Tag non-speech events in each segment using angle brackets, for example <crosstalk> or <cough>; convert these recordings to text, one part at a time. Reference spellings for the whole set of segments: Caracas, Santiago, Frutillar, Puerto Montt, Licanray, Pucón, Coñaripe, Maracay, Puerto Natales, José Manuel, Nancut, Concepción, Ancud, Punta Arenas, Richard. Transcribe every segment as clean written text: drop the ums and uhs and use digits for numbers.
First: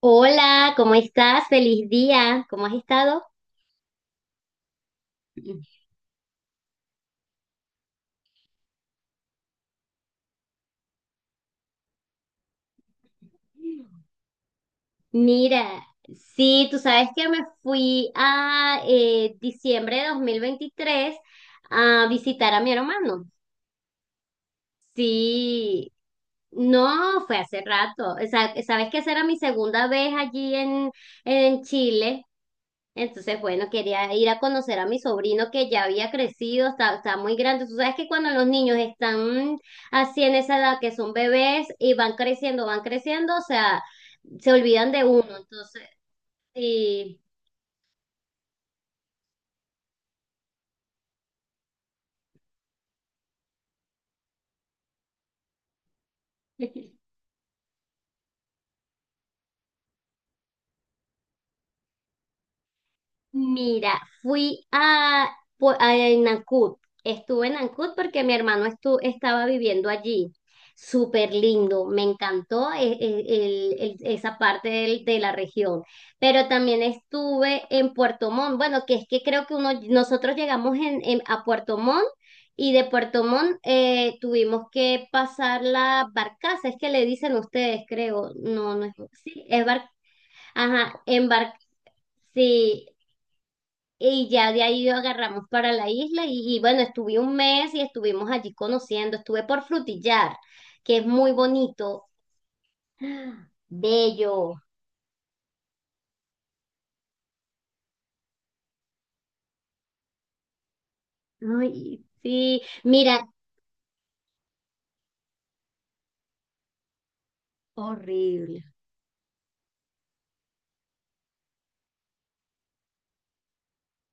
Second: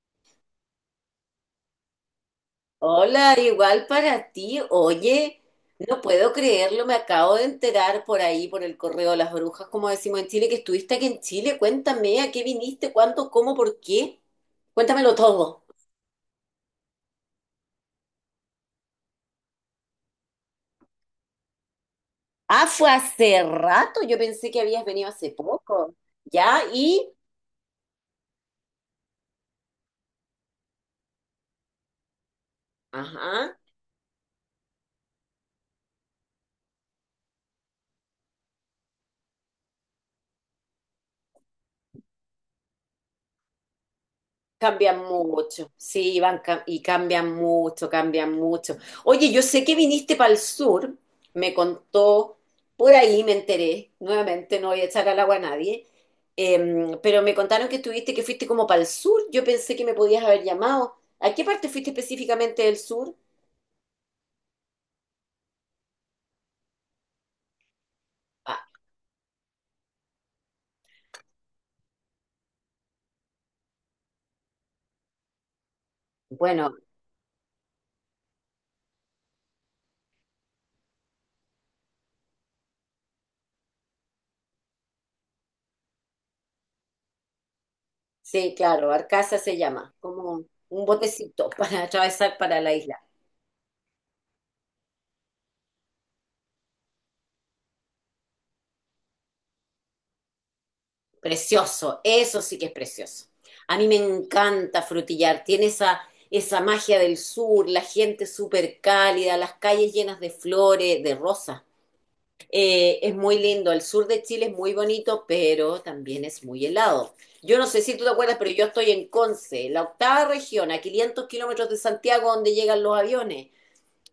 Hola, ¿cómo estás? Feliz día. ¿Cómo has estado? Hola, igual para ti. Oye, no puedo creerlo, me acabo de enterar por ahí, por el correo de las brujas, como decimos en Chile, que estuviste aquí en Chile. Cuéntame, ¿a qué viniste? ¿Cuándo? ¿Cómo? ¿Por qué? Cuéntamelo Mira, todo. sí, tú sabes que me fui a diciembre de 2023 a visitar a Ah, mi fue hermano. hace rato, yo pensé que habías venido hace Sí, poco. ¿Ya? ¿Y? no, fue hace rato. O sea, sabes que esa era mi segunda vez allí en Chile. Entonces, Ajá. bueno, quería ir a conocer a mi sobrino que ya había crecido, está muy grande. Tú sabes que cuando los niños están así en esa edad que son bebés y van creciendo, o sea, se olvidan Cambian de uno. mucho, Entonces, sí, y sí. cambian mucho, cambian mucho. Oye, yo sé que viniste para el sur, me contó, por ahí me enteré, nuevamente no voy a echar al agua a nadie, <laughs> pero me contaron que estuviste, que fuiste como para el sur, yo pensé que me podías haber llamado. ¿A qué parte fuiste específicamente del sur? Mira, fui a Nancut. Estuve en Nancut porque mi Ah, hermano estaba viviendo allí. Súper lindo, me encantó esa parte de la región. Pero bueno, también estuve en Puerto Montt. Bueno, que es que creo que uno, nosotros llegamos a Puerto Montt y de Puerto Montt tuvimos que pasar la barcaza. Es que le dicen ustedes, creo. sí, No, no es. claro, Arcasa Sí, se es barcaza. llama, como un Ajá, botecito embar, <laughs> para atravesar para la sí. isla. Y ya de ahí agarramos para la isla y bueno, estuve un mes y estuvimos allí conociendo, estuve por Frutillar, que es muy Precioso, bonito, eso sí que es precioso. A mí me bello, encanta Frutillar, tiene esa magia del sur, la gente súper cálida, las calles llenas de flores, de rosas. ay, sí, Es mira, muy lindo, el sur de Chile es muy bonito, pero también es muy helado. Yo no sé si tú te acuerdas, pero horrible. yo estoy en Conce, la octava región, a 500 kilómetros de Santiago, donde llegan los aviones.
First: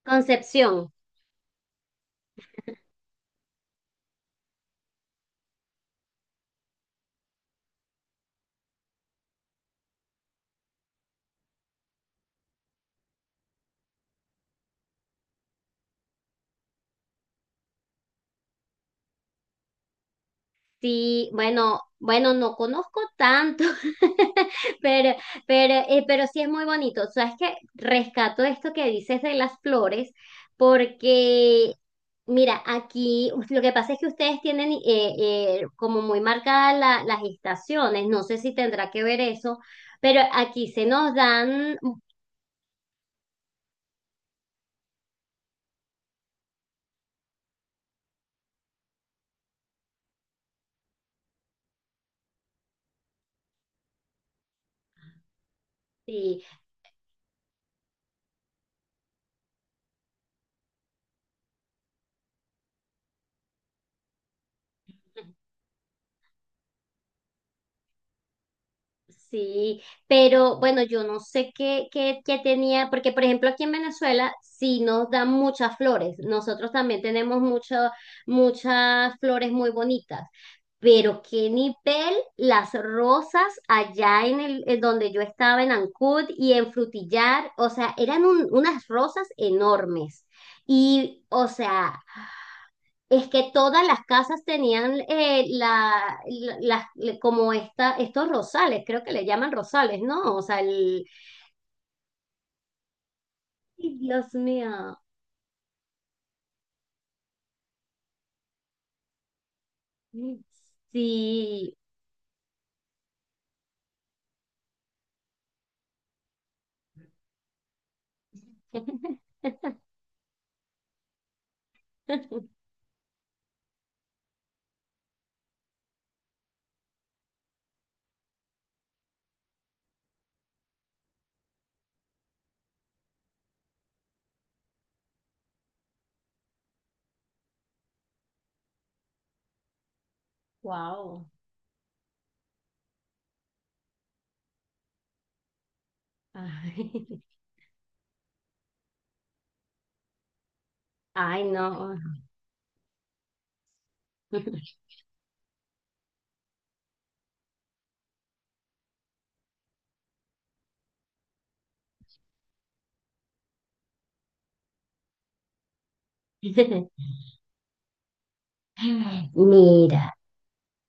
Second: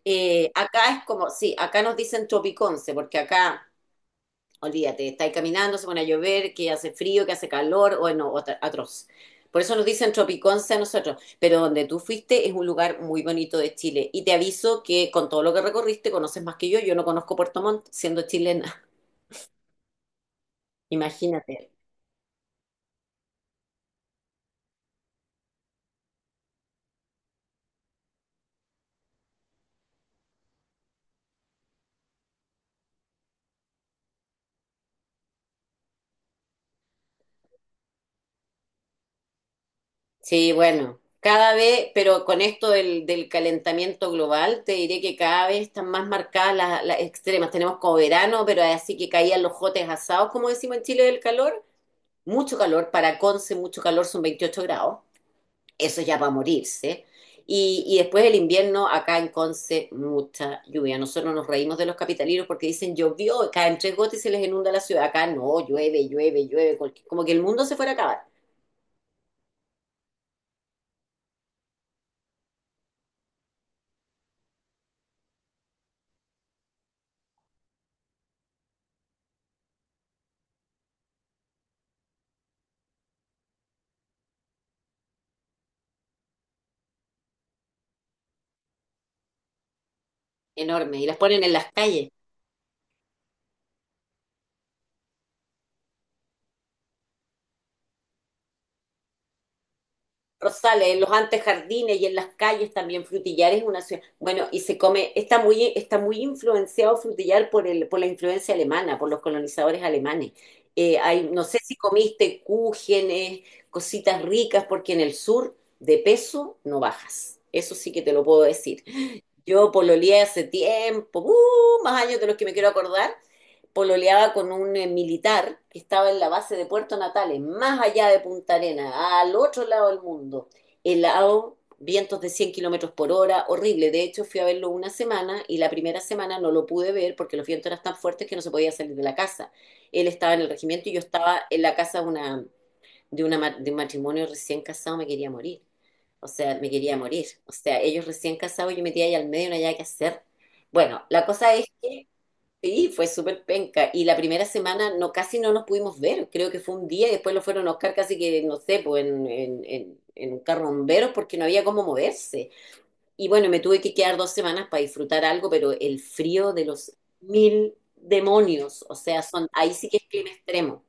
Concepción. Acá es como, sí, acá nos dicen Tropiconce, porque acá olvídate, estáis caminando, se pone a llover, que hace frío, que hace calor, bueno, atroz. Por eso nos dicen Tropiconce a nosotros, pero donde tú fuiste es un lugar muy bonito de Chile. Y te aviso que con todo lo que recorriste conoces más que yo no conozco Puerto Montt siendo chilena, <laughs> Sí, imagínate. Bueno, no conozco tanto, <laughs> pero, pero sí es muy bonito. Sabes que rescato esto que dices de las flores, porque, mira, aquí uf, lo que pasa es que ustedes tienen como muy marcadas las estaciones, no sé si tendrá que ver eso, pero Sí, aquí se bueno, nos cada dan, vez, pero con esto del calentamiento global, te diré que cada vez están más marcadas las extremas. Tenemos como verano, pero así que caían los jotes asados, como decimos en Chile, del calor. Mucho calor, para Conce mucho calor, son 28 grados, eso ya va a sí. morirse. Y después el invierno, acá en Conce, mucha lluvia. Nosotros nos reímos de los capitalinos porque dicen llovió, caen tres gotas y se les inunda la ciudad. Acá no, llueve, llueve, llueve, como que el mundo se fuera a acabar. Sí, pero bueno, yo no sé qué tenía, porque por ejemplo aquí en Venezuela sí nos dan muchas flores, nosotros también tenemos muchas flores muy bonitas, pero qué nivel las rosas allá en el en donde yo estaba en Ancud y en Frutillar, o sea, eran unas rosas enormes. Enorme. Y las Y, ponen o en las sea, calles. es que todas las casas tenían como estos rosales, creo que le llaman rosales, ¿no? O sea, Rosales, en el... los antejardines y en las calles también, Frutillar es una ¡Ay, ciudad, Dios bueno, y se mío! come, está muy influenciado Frutillar por el, por la influencia alemana, por los colonizadores alemanes. Hay, no sé Sí. si comiste cúgenes, cositas ricas, porque en el sur de peso no bajas. Eso sí que te lo puedo decir. <laughs> Yo pololeé hace tiempo, ¡uh! Más años de los que me quiero acordar. Pololeaba con un militar que estaba en la base de Puerto Natales, más allá de Punta Arenas, al otro lado del mundo. Helado, vientos de 100 kilómetros por hora, horrible. De hecho, fui a verlo una semana y la primera semana no lo pude ver porque los vientos eran tan fuertes que no se podía salir de la casa. Él estaba en el regimiento y yo Wow. estaba en la casa de una de, una, de un matrimonio recién casado me quería morir. O sea, me quería Ay, morir. O sea, ellos recién casados, yo metía ahí al medio, no había que hacer. Bueno, <laughs> la ay, cosa es no. que sí, fue súper penca. Y la primera semana no, casi no nos pudimos ver. Creo que fue un día y después lo fueron a Oscar casi que, no sé, pues en un carro de bomberos porque no había cómo moverse. Y bueno, me tuve que quedar 2 semanas para disfrutar algo, pero el frío de los <laughs> mil demonios, o sea, son, ahí sí que es Mira. clima extremo.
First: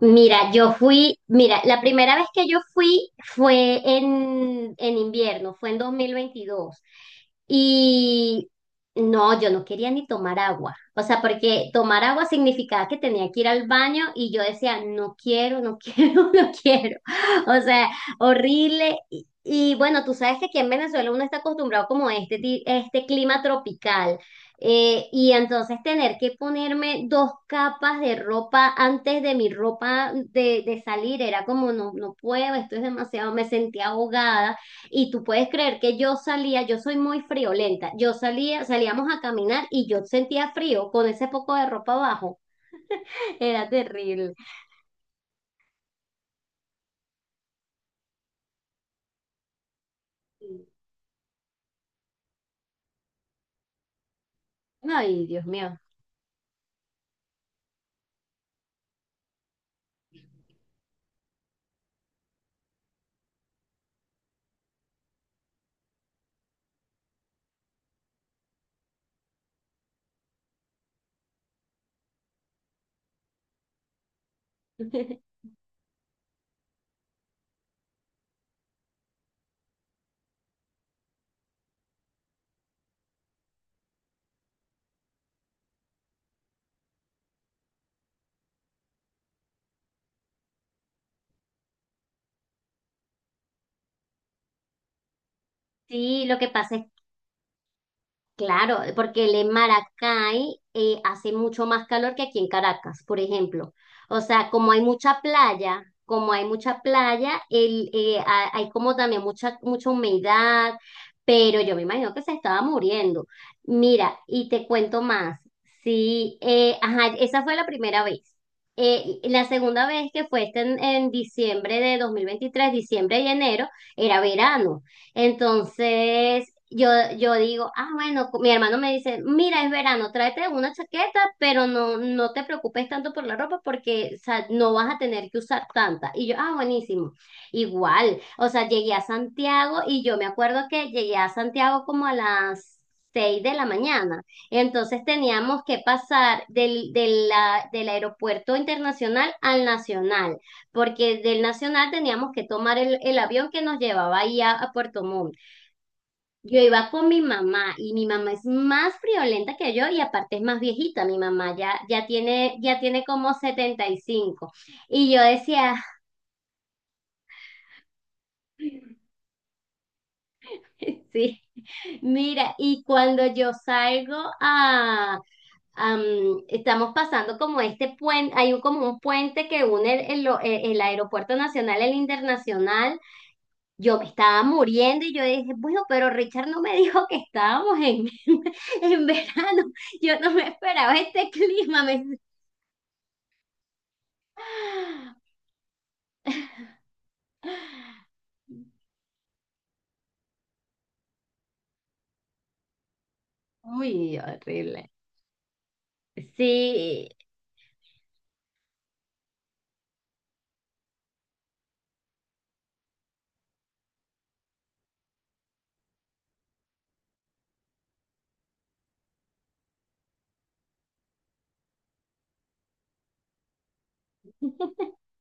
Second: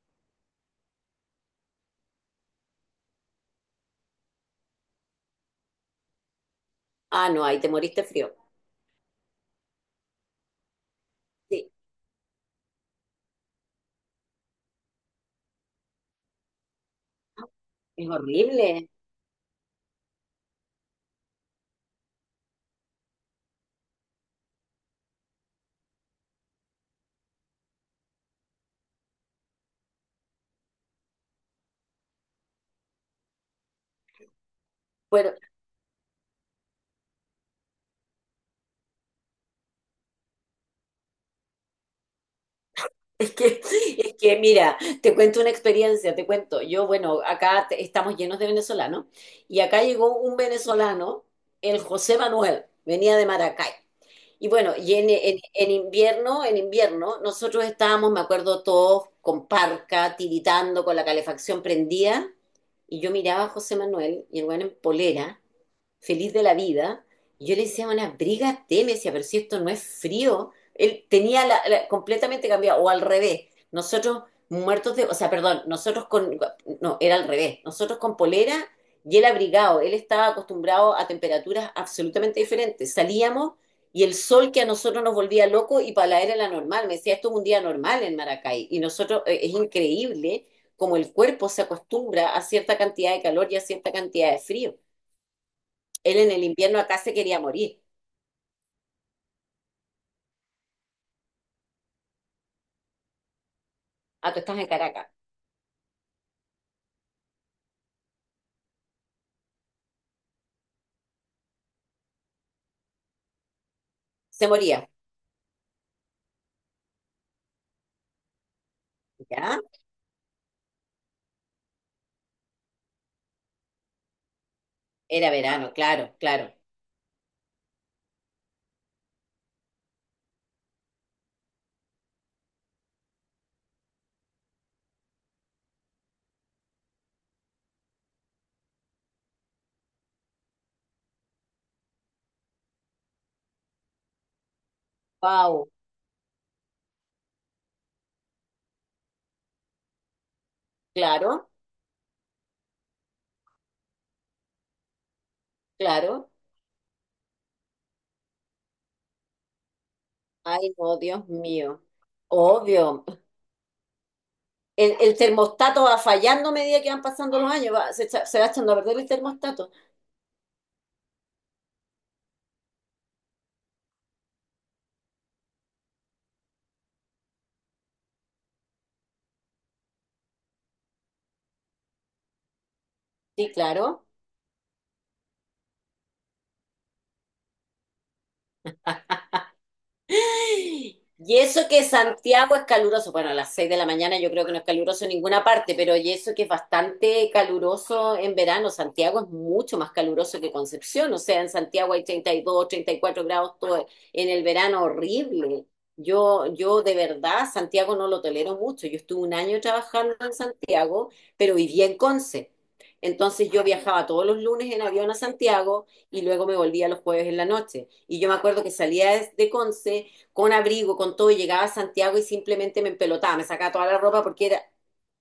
Mira, yo fui, mira, la primera vez que yo fui fue en invierno, fue en 2022. Ah, no, ahí te moriste frío. Y no, yo no quería ni tomar agua. O sea, porque Sí. tomar agua significaba que tenía que ir al baño y yo decía, no quiero, no quiero, <laughs> no quiero. O sea, Es horrible. horrible. Y bueno, tú sabes que aquí en Venezuela uno está acostumbrado como a este clima tropical. Y entonces tener que ponerme dos capas de ropa antes de mi ropa de salir era como no, no puedo, esto es demasiado, me sentía ahogada y tú Bueno, puedes creer que yo salía, yo soy muy friolenta, yo salía, salíamos a caminar y yo sentía frío con ese poco de ropa abajo, <laughs> es que, era es terrible. que mira, te cuento una experiencia, te cuento. Yo, bueno, acá estamos llenos de venezolanos y acá llegó un venezolano, el José Manuel, venía de Maracay. Y bueno, y en, Ay, en- Dios en mío. invierno, en invierno, nosotros estábamos, me acuerdo, todos con parca, tiritando, con la calefacción prendida. Y yo miraba a José Manuel y el weón en polera feliz de la vida. Y yo le decía, una briga me decía, pero si esto no es frío, él tenía la, completamente cambiado, o al revés. Nosotros muertos de, o sea, <laughs> perdón, nosotros con, no, era al revés, nosotros con polera y él abrigado, él estaba acostumbrado a temperaturas absolutamente diferentes. Salíamos y el sol que a nosotros nos volvía loco y para la era la normal. Me decía, esto es un día normal en Maracay. Y nosotros, es increíble como el cuerpo se acostumbra a cierta cantidad de calor y a cierta cantidad de frío. Él Sí, en lo el que pasa invierno es acá se quería morir. claro, porque el en Maracay hace mucho más calor que aquí en Caracas, por ejemplo. O Ah, tú sea, estás en como hay Caracas. mucha playa, como hay mucha playa, hay como también mucha humedad, pero yo me imagino que se estaba muriendo. Mira, y Se te moría. cuento más. Sí, ajá, esa fue la primera vez. La ¿Ya? segunda vez que fue este en diciembre de 2023, diciembre y enero, era verano. Era verano, claro, Entonces, claro. yo digo, ah, bueno, mi hermano me dice, mira, es verano, tráete una chaqueta, pero no, no te preocupes tanto por la ropa porque, o sea, no vas a tener que usar tanta. Y yo, ah, buenísimo. Igual, o sea, llegué a Santiago y yo me acuerdo que llegué a Santiago como a las 6 de la mañana. Entonces teníamos Wow, que pasar del aeropuerto internacional al nacional porque del claro, Nacional teníamos que tomar el avión que nos llevaba ahí a Puerto Montt. claro. Yo iba con mi mamá y mi mamá es más friolenta que yo y aparte es más Ay, no, viejita, mi Dios mamá mío. Ya tiene Obvio. como 75. Y cinco. Y El yo decía, termostato va fallando a medida que van pasando los años. Se va echando a perder el termostato. <laughs> sí, mira, y cuando yo salgo a, am, estamos pasando como este puente, hay un, como un puente que une el Aeropuerto Nacional, el Internacional. Sí, Yo me claro. estaba muriendo y yo dije, bueno, pero Richard no me <laughs> dijo que estábamos en, <laughs> en verano. Yo no me <gasps> esperaba este Y eso clima. que Me... Santiago es caluroso, bueno, a las 6 de la mañana yo creo que no es caluroso en ninguna parte, pero y eso que es bastante caluroso en verano, <laughs> <sighs> Santiago es mucho más caluroso que Concepción, o sea, en Santiago hay 30, 32, 34 grados todo Uy, en el verano horrible. horrible. Yo de Sí, verdad Santiago no lo tolero mucho, yo estuve un año trabajando en Santiago, pero vivía en Conce. Entonces yo viajaba todos los lunes en avión a Santiago, y luego me volvía los jueves en la noche. Y yo me acuerdo que salía de Conce con abrigo, con todo, y llegaba a Santiago y simplemente me empelotaba, me sacaba toda la ropa porque era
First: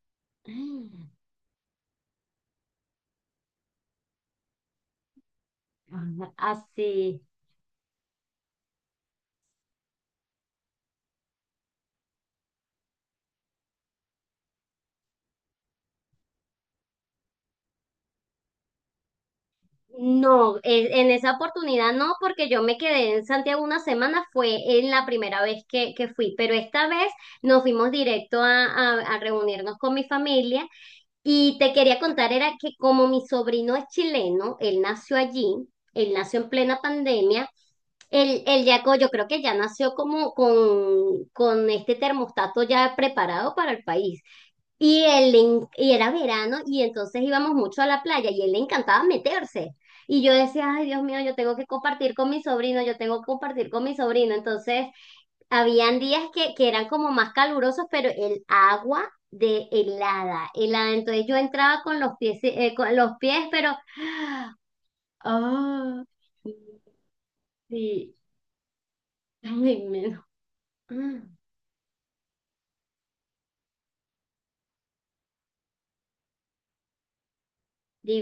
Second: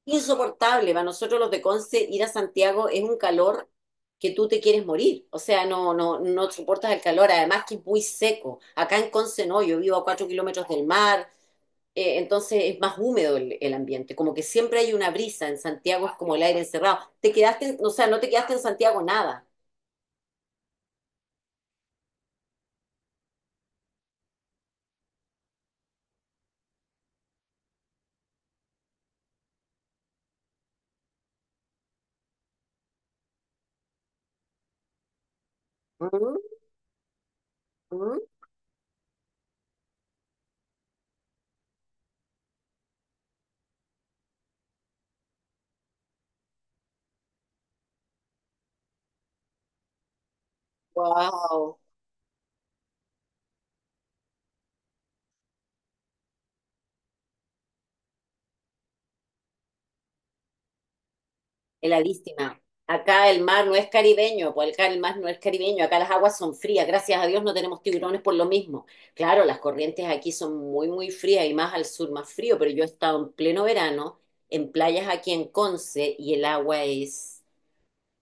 insoportable. Para nosotros los de Conce ir a Santiago es un calor que tú te quieres morir, o sea, no, no, no soportas el así. calor, además que es muy seco. Acá en Conce no, yo vivo a 4 kilómetros del mar, entonces es más húmedo el ambiente, como que siempre hay una brisa, en Santiago es como el aire encerrado. Te quedaste, o sea, no te quedaste en Santiago nada. No, en esa oportunidad no, porque yo me quedé en Santiago una semana, fue en la primera vez que fui, pero esta vez nos fuimos directo a reunirnos con mi familia. Y te quería contar, era que como mi sobrino es chileno, él nació allí, él Mm, nació en plena pandemia, mm. Yo creo que ya nació como con este termostato ya preparado para el país. Y era verano y entonces íbamos mucho a la playa y él le encantaba meterse. Y yo decía, ay, Dios mío, yo tengo que Wow, compartir con mi sobrino, yo tengo que compartir con mi sobrino. Entonces, habían días que eran como más calurosos, pero el agua de helada, helada. Entonces yo entraba heladísima. Con los Acá pies, el mar pero... no es caribeño, pues acá el mar no es caribeño, acá ah, las aguas son frías, gracias a Dios no tenemos sí, tiburones por lo mismo. Claro, las <laughs> ay, corrientes me- aquí son muy, muy frías y más al sur más frío, pero yo he estado en pleno verano en playas aquí en Conce y el agua es...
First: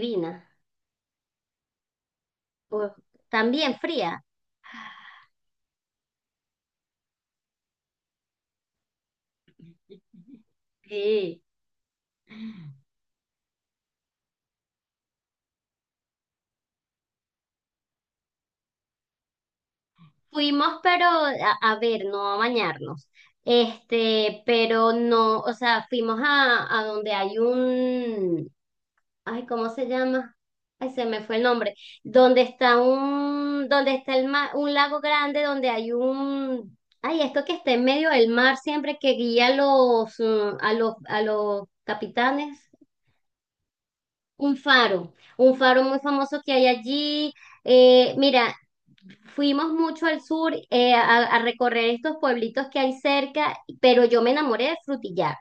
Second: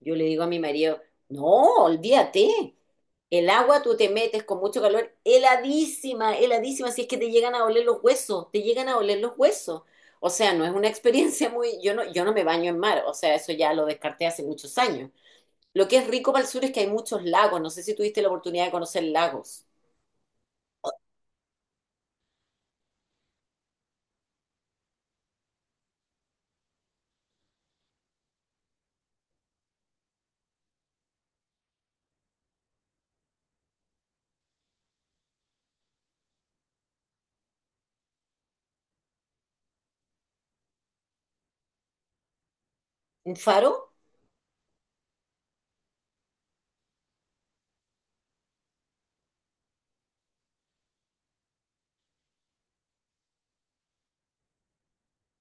Yo le digo a mi marido, no, olvídate. Pues, El también agua tú te fría. metes con mucho calor, heladísima, heladísima, si es que te llegan a oler los huesos, te llegan a oler los huesos. O sea, no es una <laughs> Sí. experiencia muy, yo no, yo no me baño en mar, o sea, eso ya lo descarté hace muchos años. Lo que es rico para el sur es que hay muchos lagos, no sé si tuviste la oportunidad de conocer lagos. Fuimos, pero a ver, no a bañarnos. Este, pero no, o sea, fuimos a donde hay un, ay, ¿cómo se llama? Ay, se me fue el nombre. Donde está un, donde está un lago grande, donde hay un, ay, esto que está en medio del mar siempre que guía a los, mm, a los capitanes. ¿Un faro? Un faro muy famoso que hay allí. Mira, fuimos mucho al sur a recorrer estos pueblitos que hay cerca, pero yo me enamoré de Frutillar.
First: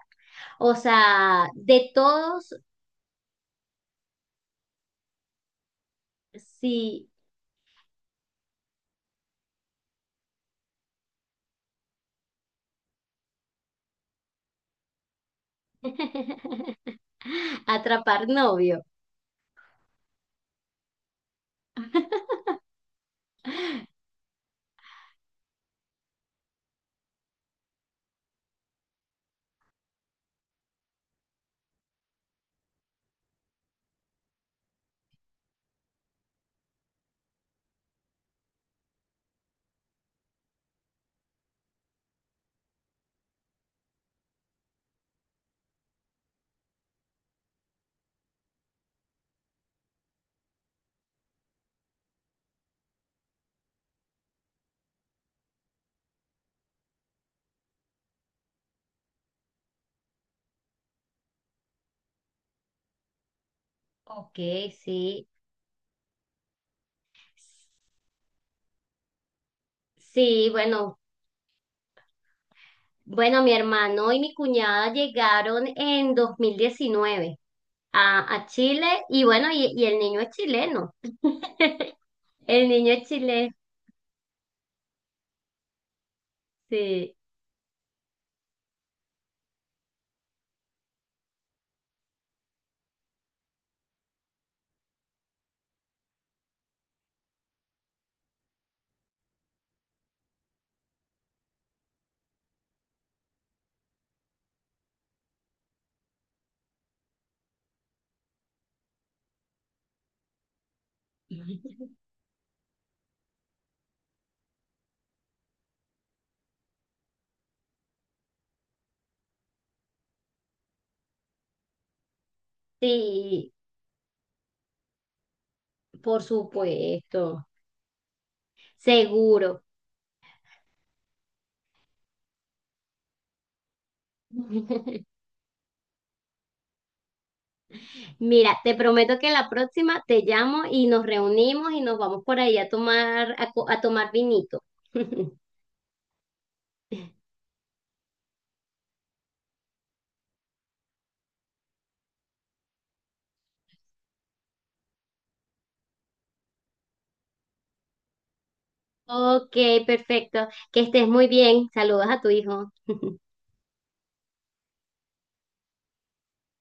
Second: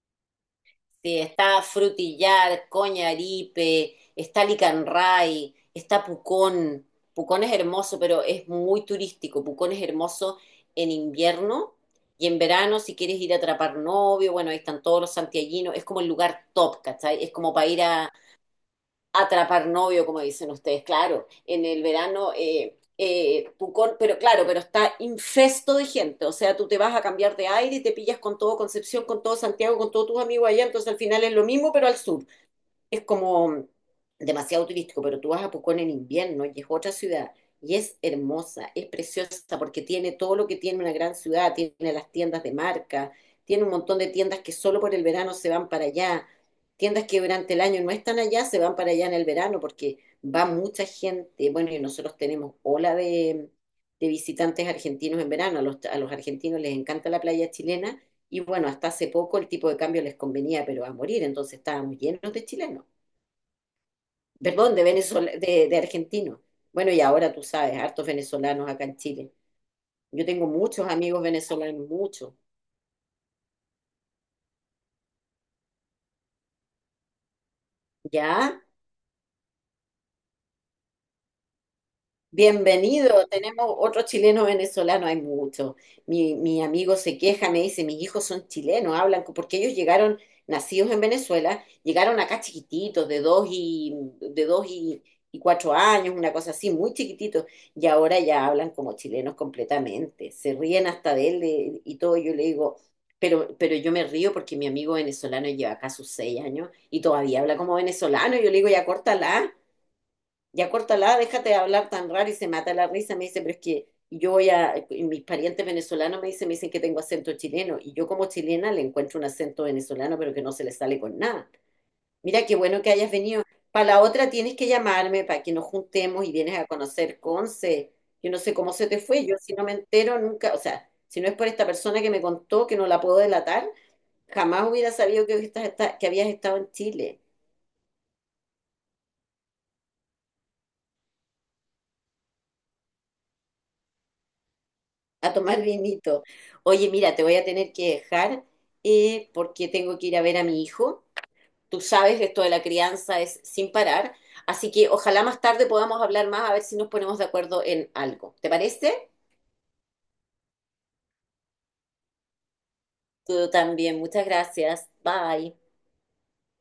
O Sí, sea, está de todos, Frutillar, Coñaripe, está Licanray, está Pucón. sí. Pucón es hermoso, pero es muy turístico. Pucón es hermoso en invierno y en verano, si quieres ir a atrapar novio, bueno, ahí están todos los santiaguinos. Es como el lugar top, <laughs> ¿cachai? Es como para ir a... Atrapar novio. Atrapar novio, como dicen ustedes, claro. En el verano, tú con- pero claro, pero está infesto de gente. O sea, tú te vas a cambiar de aire y te pillas con todo Concepción, con todo Santiago, con todos tus amigos allá. Entonces al final es lo mismo, pero al sur es como demasiado turístico, pero tú vas a Pucón en invierno y es otra ciudad y es hermosa, es preciosa porque tiene todo lo que tiene una gran ciudad, tiene las tiendas de marca, tiene un montón de tiendas que solo por el verano se van para allá, tiendas que durante el año no están allá, se van para allá en el verano porque va mucha gente, bueno, y nosotros tenemos ola de visitantes argentinos en verano, a los argentinos les encanta la playa chilena. Y bueno, hasta hace poco el tipo de cambio les convenía, pero a morir, entonces estábamos llenos de chilenos Ok, perdón, de sí. Venezuela, de argentinos. Bueno, y ahora tú sabes, hartos venezolanos acá en Chile. Yo tengo Sí, muchos amigos venezolanos, muchos. bueno, mi hermano y mi cuñada llegaron en 2019 a ¿Ya? Chile y bueno, y el niño es chileno. <laughs> El niño es Bienvenido, chileno, tenemos otro chileno venezolano, hay mucho. Mi amigo sí. se queja, me dice, mis hijos son chilenos, hablan, porque ellos llegaron, nacidos en Venezuela, llegaron acá chiquititos, de dos y 4 años, una cosa así, muy chiquititos, y ahora ya hablan como chilenos completamente, se ríen hasta de él de- y todo, yo le digo, pero yo me río porque mi amigo venezolano lleva acá sus 6 años y todavía habla como venezolano, yo le digo, ya córtala, déjate de hablar tan raro y se mata la risa. Me dice, pero es que yo voy a, y mis parientes venezolanos me dicen que tengo acento chileno y yo como chilena le encuentro un acento venezolano, pero que no se le sale con nada. Mira qué bueno que hayas venido. Sí, Para la otra tienes que llamarme para que nos por juntemos y vienes a conocer supuesto, Conce. Yo no sé cómo se te fue, yo si seguro. no me entero nunca, o sea, si no es por esta persona que me contó que no la puedo delatar, jamás hubiera <laughs> sabido que, que habías estado en Chile. Mira, te prometo que la próxima te llamo y nos reunimos y nos vamos por ahí a tomar, a tomar vinito. A <laughs> tomar vinito. Oye, mira, te voy a tener que dejar porque tengo que ir a ver a mi hijo. Tú sabes, esto de la crianza es sin parar, así que ojalá más tarde podamos hablar más a ver si nos ponemos de acuerdo en algo. ¿Te parece? Ok, perfecto. Que estés muy bien. Saludos a tu hijo. <laughs> Tú también, muchas gracias. Bye.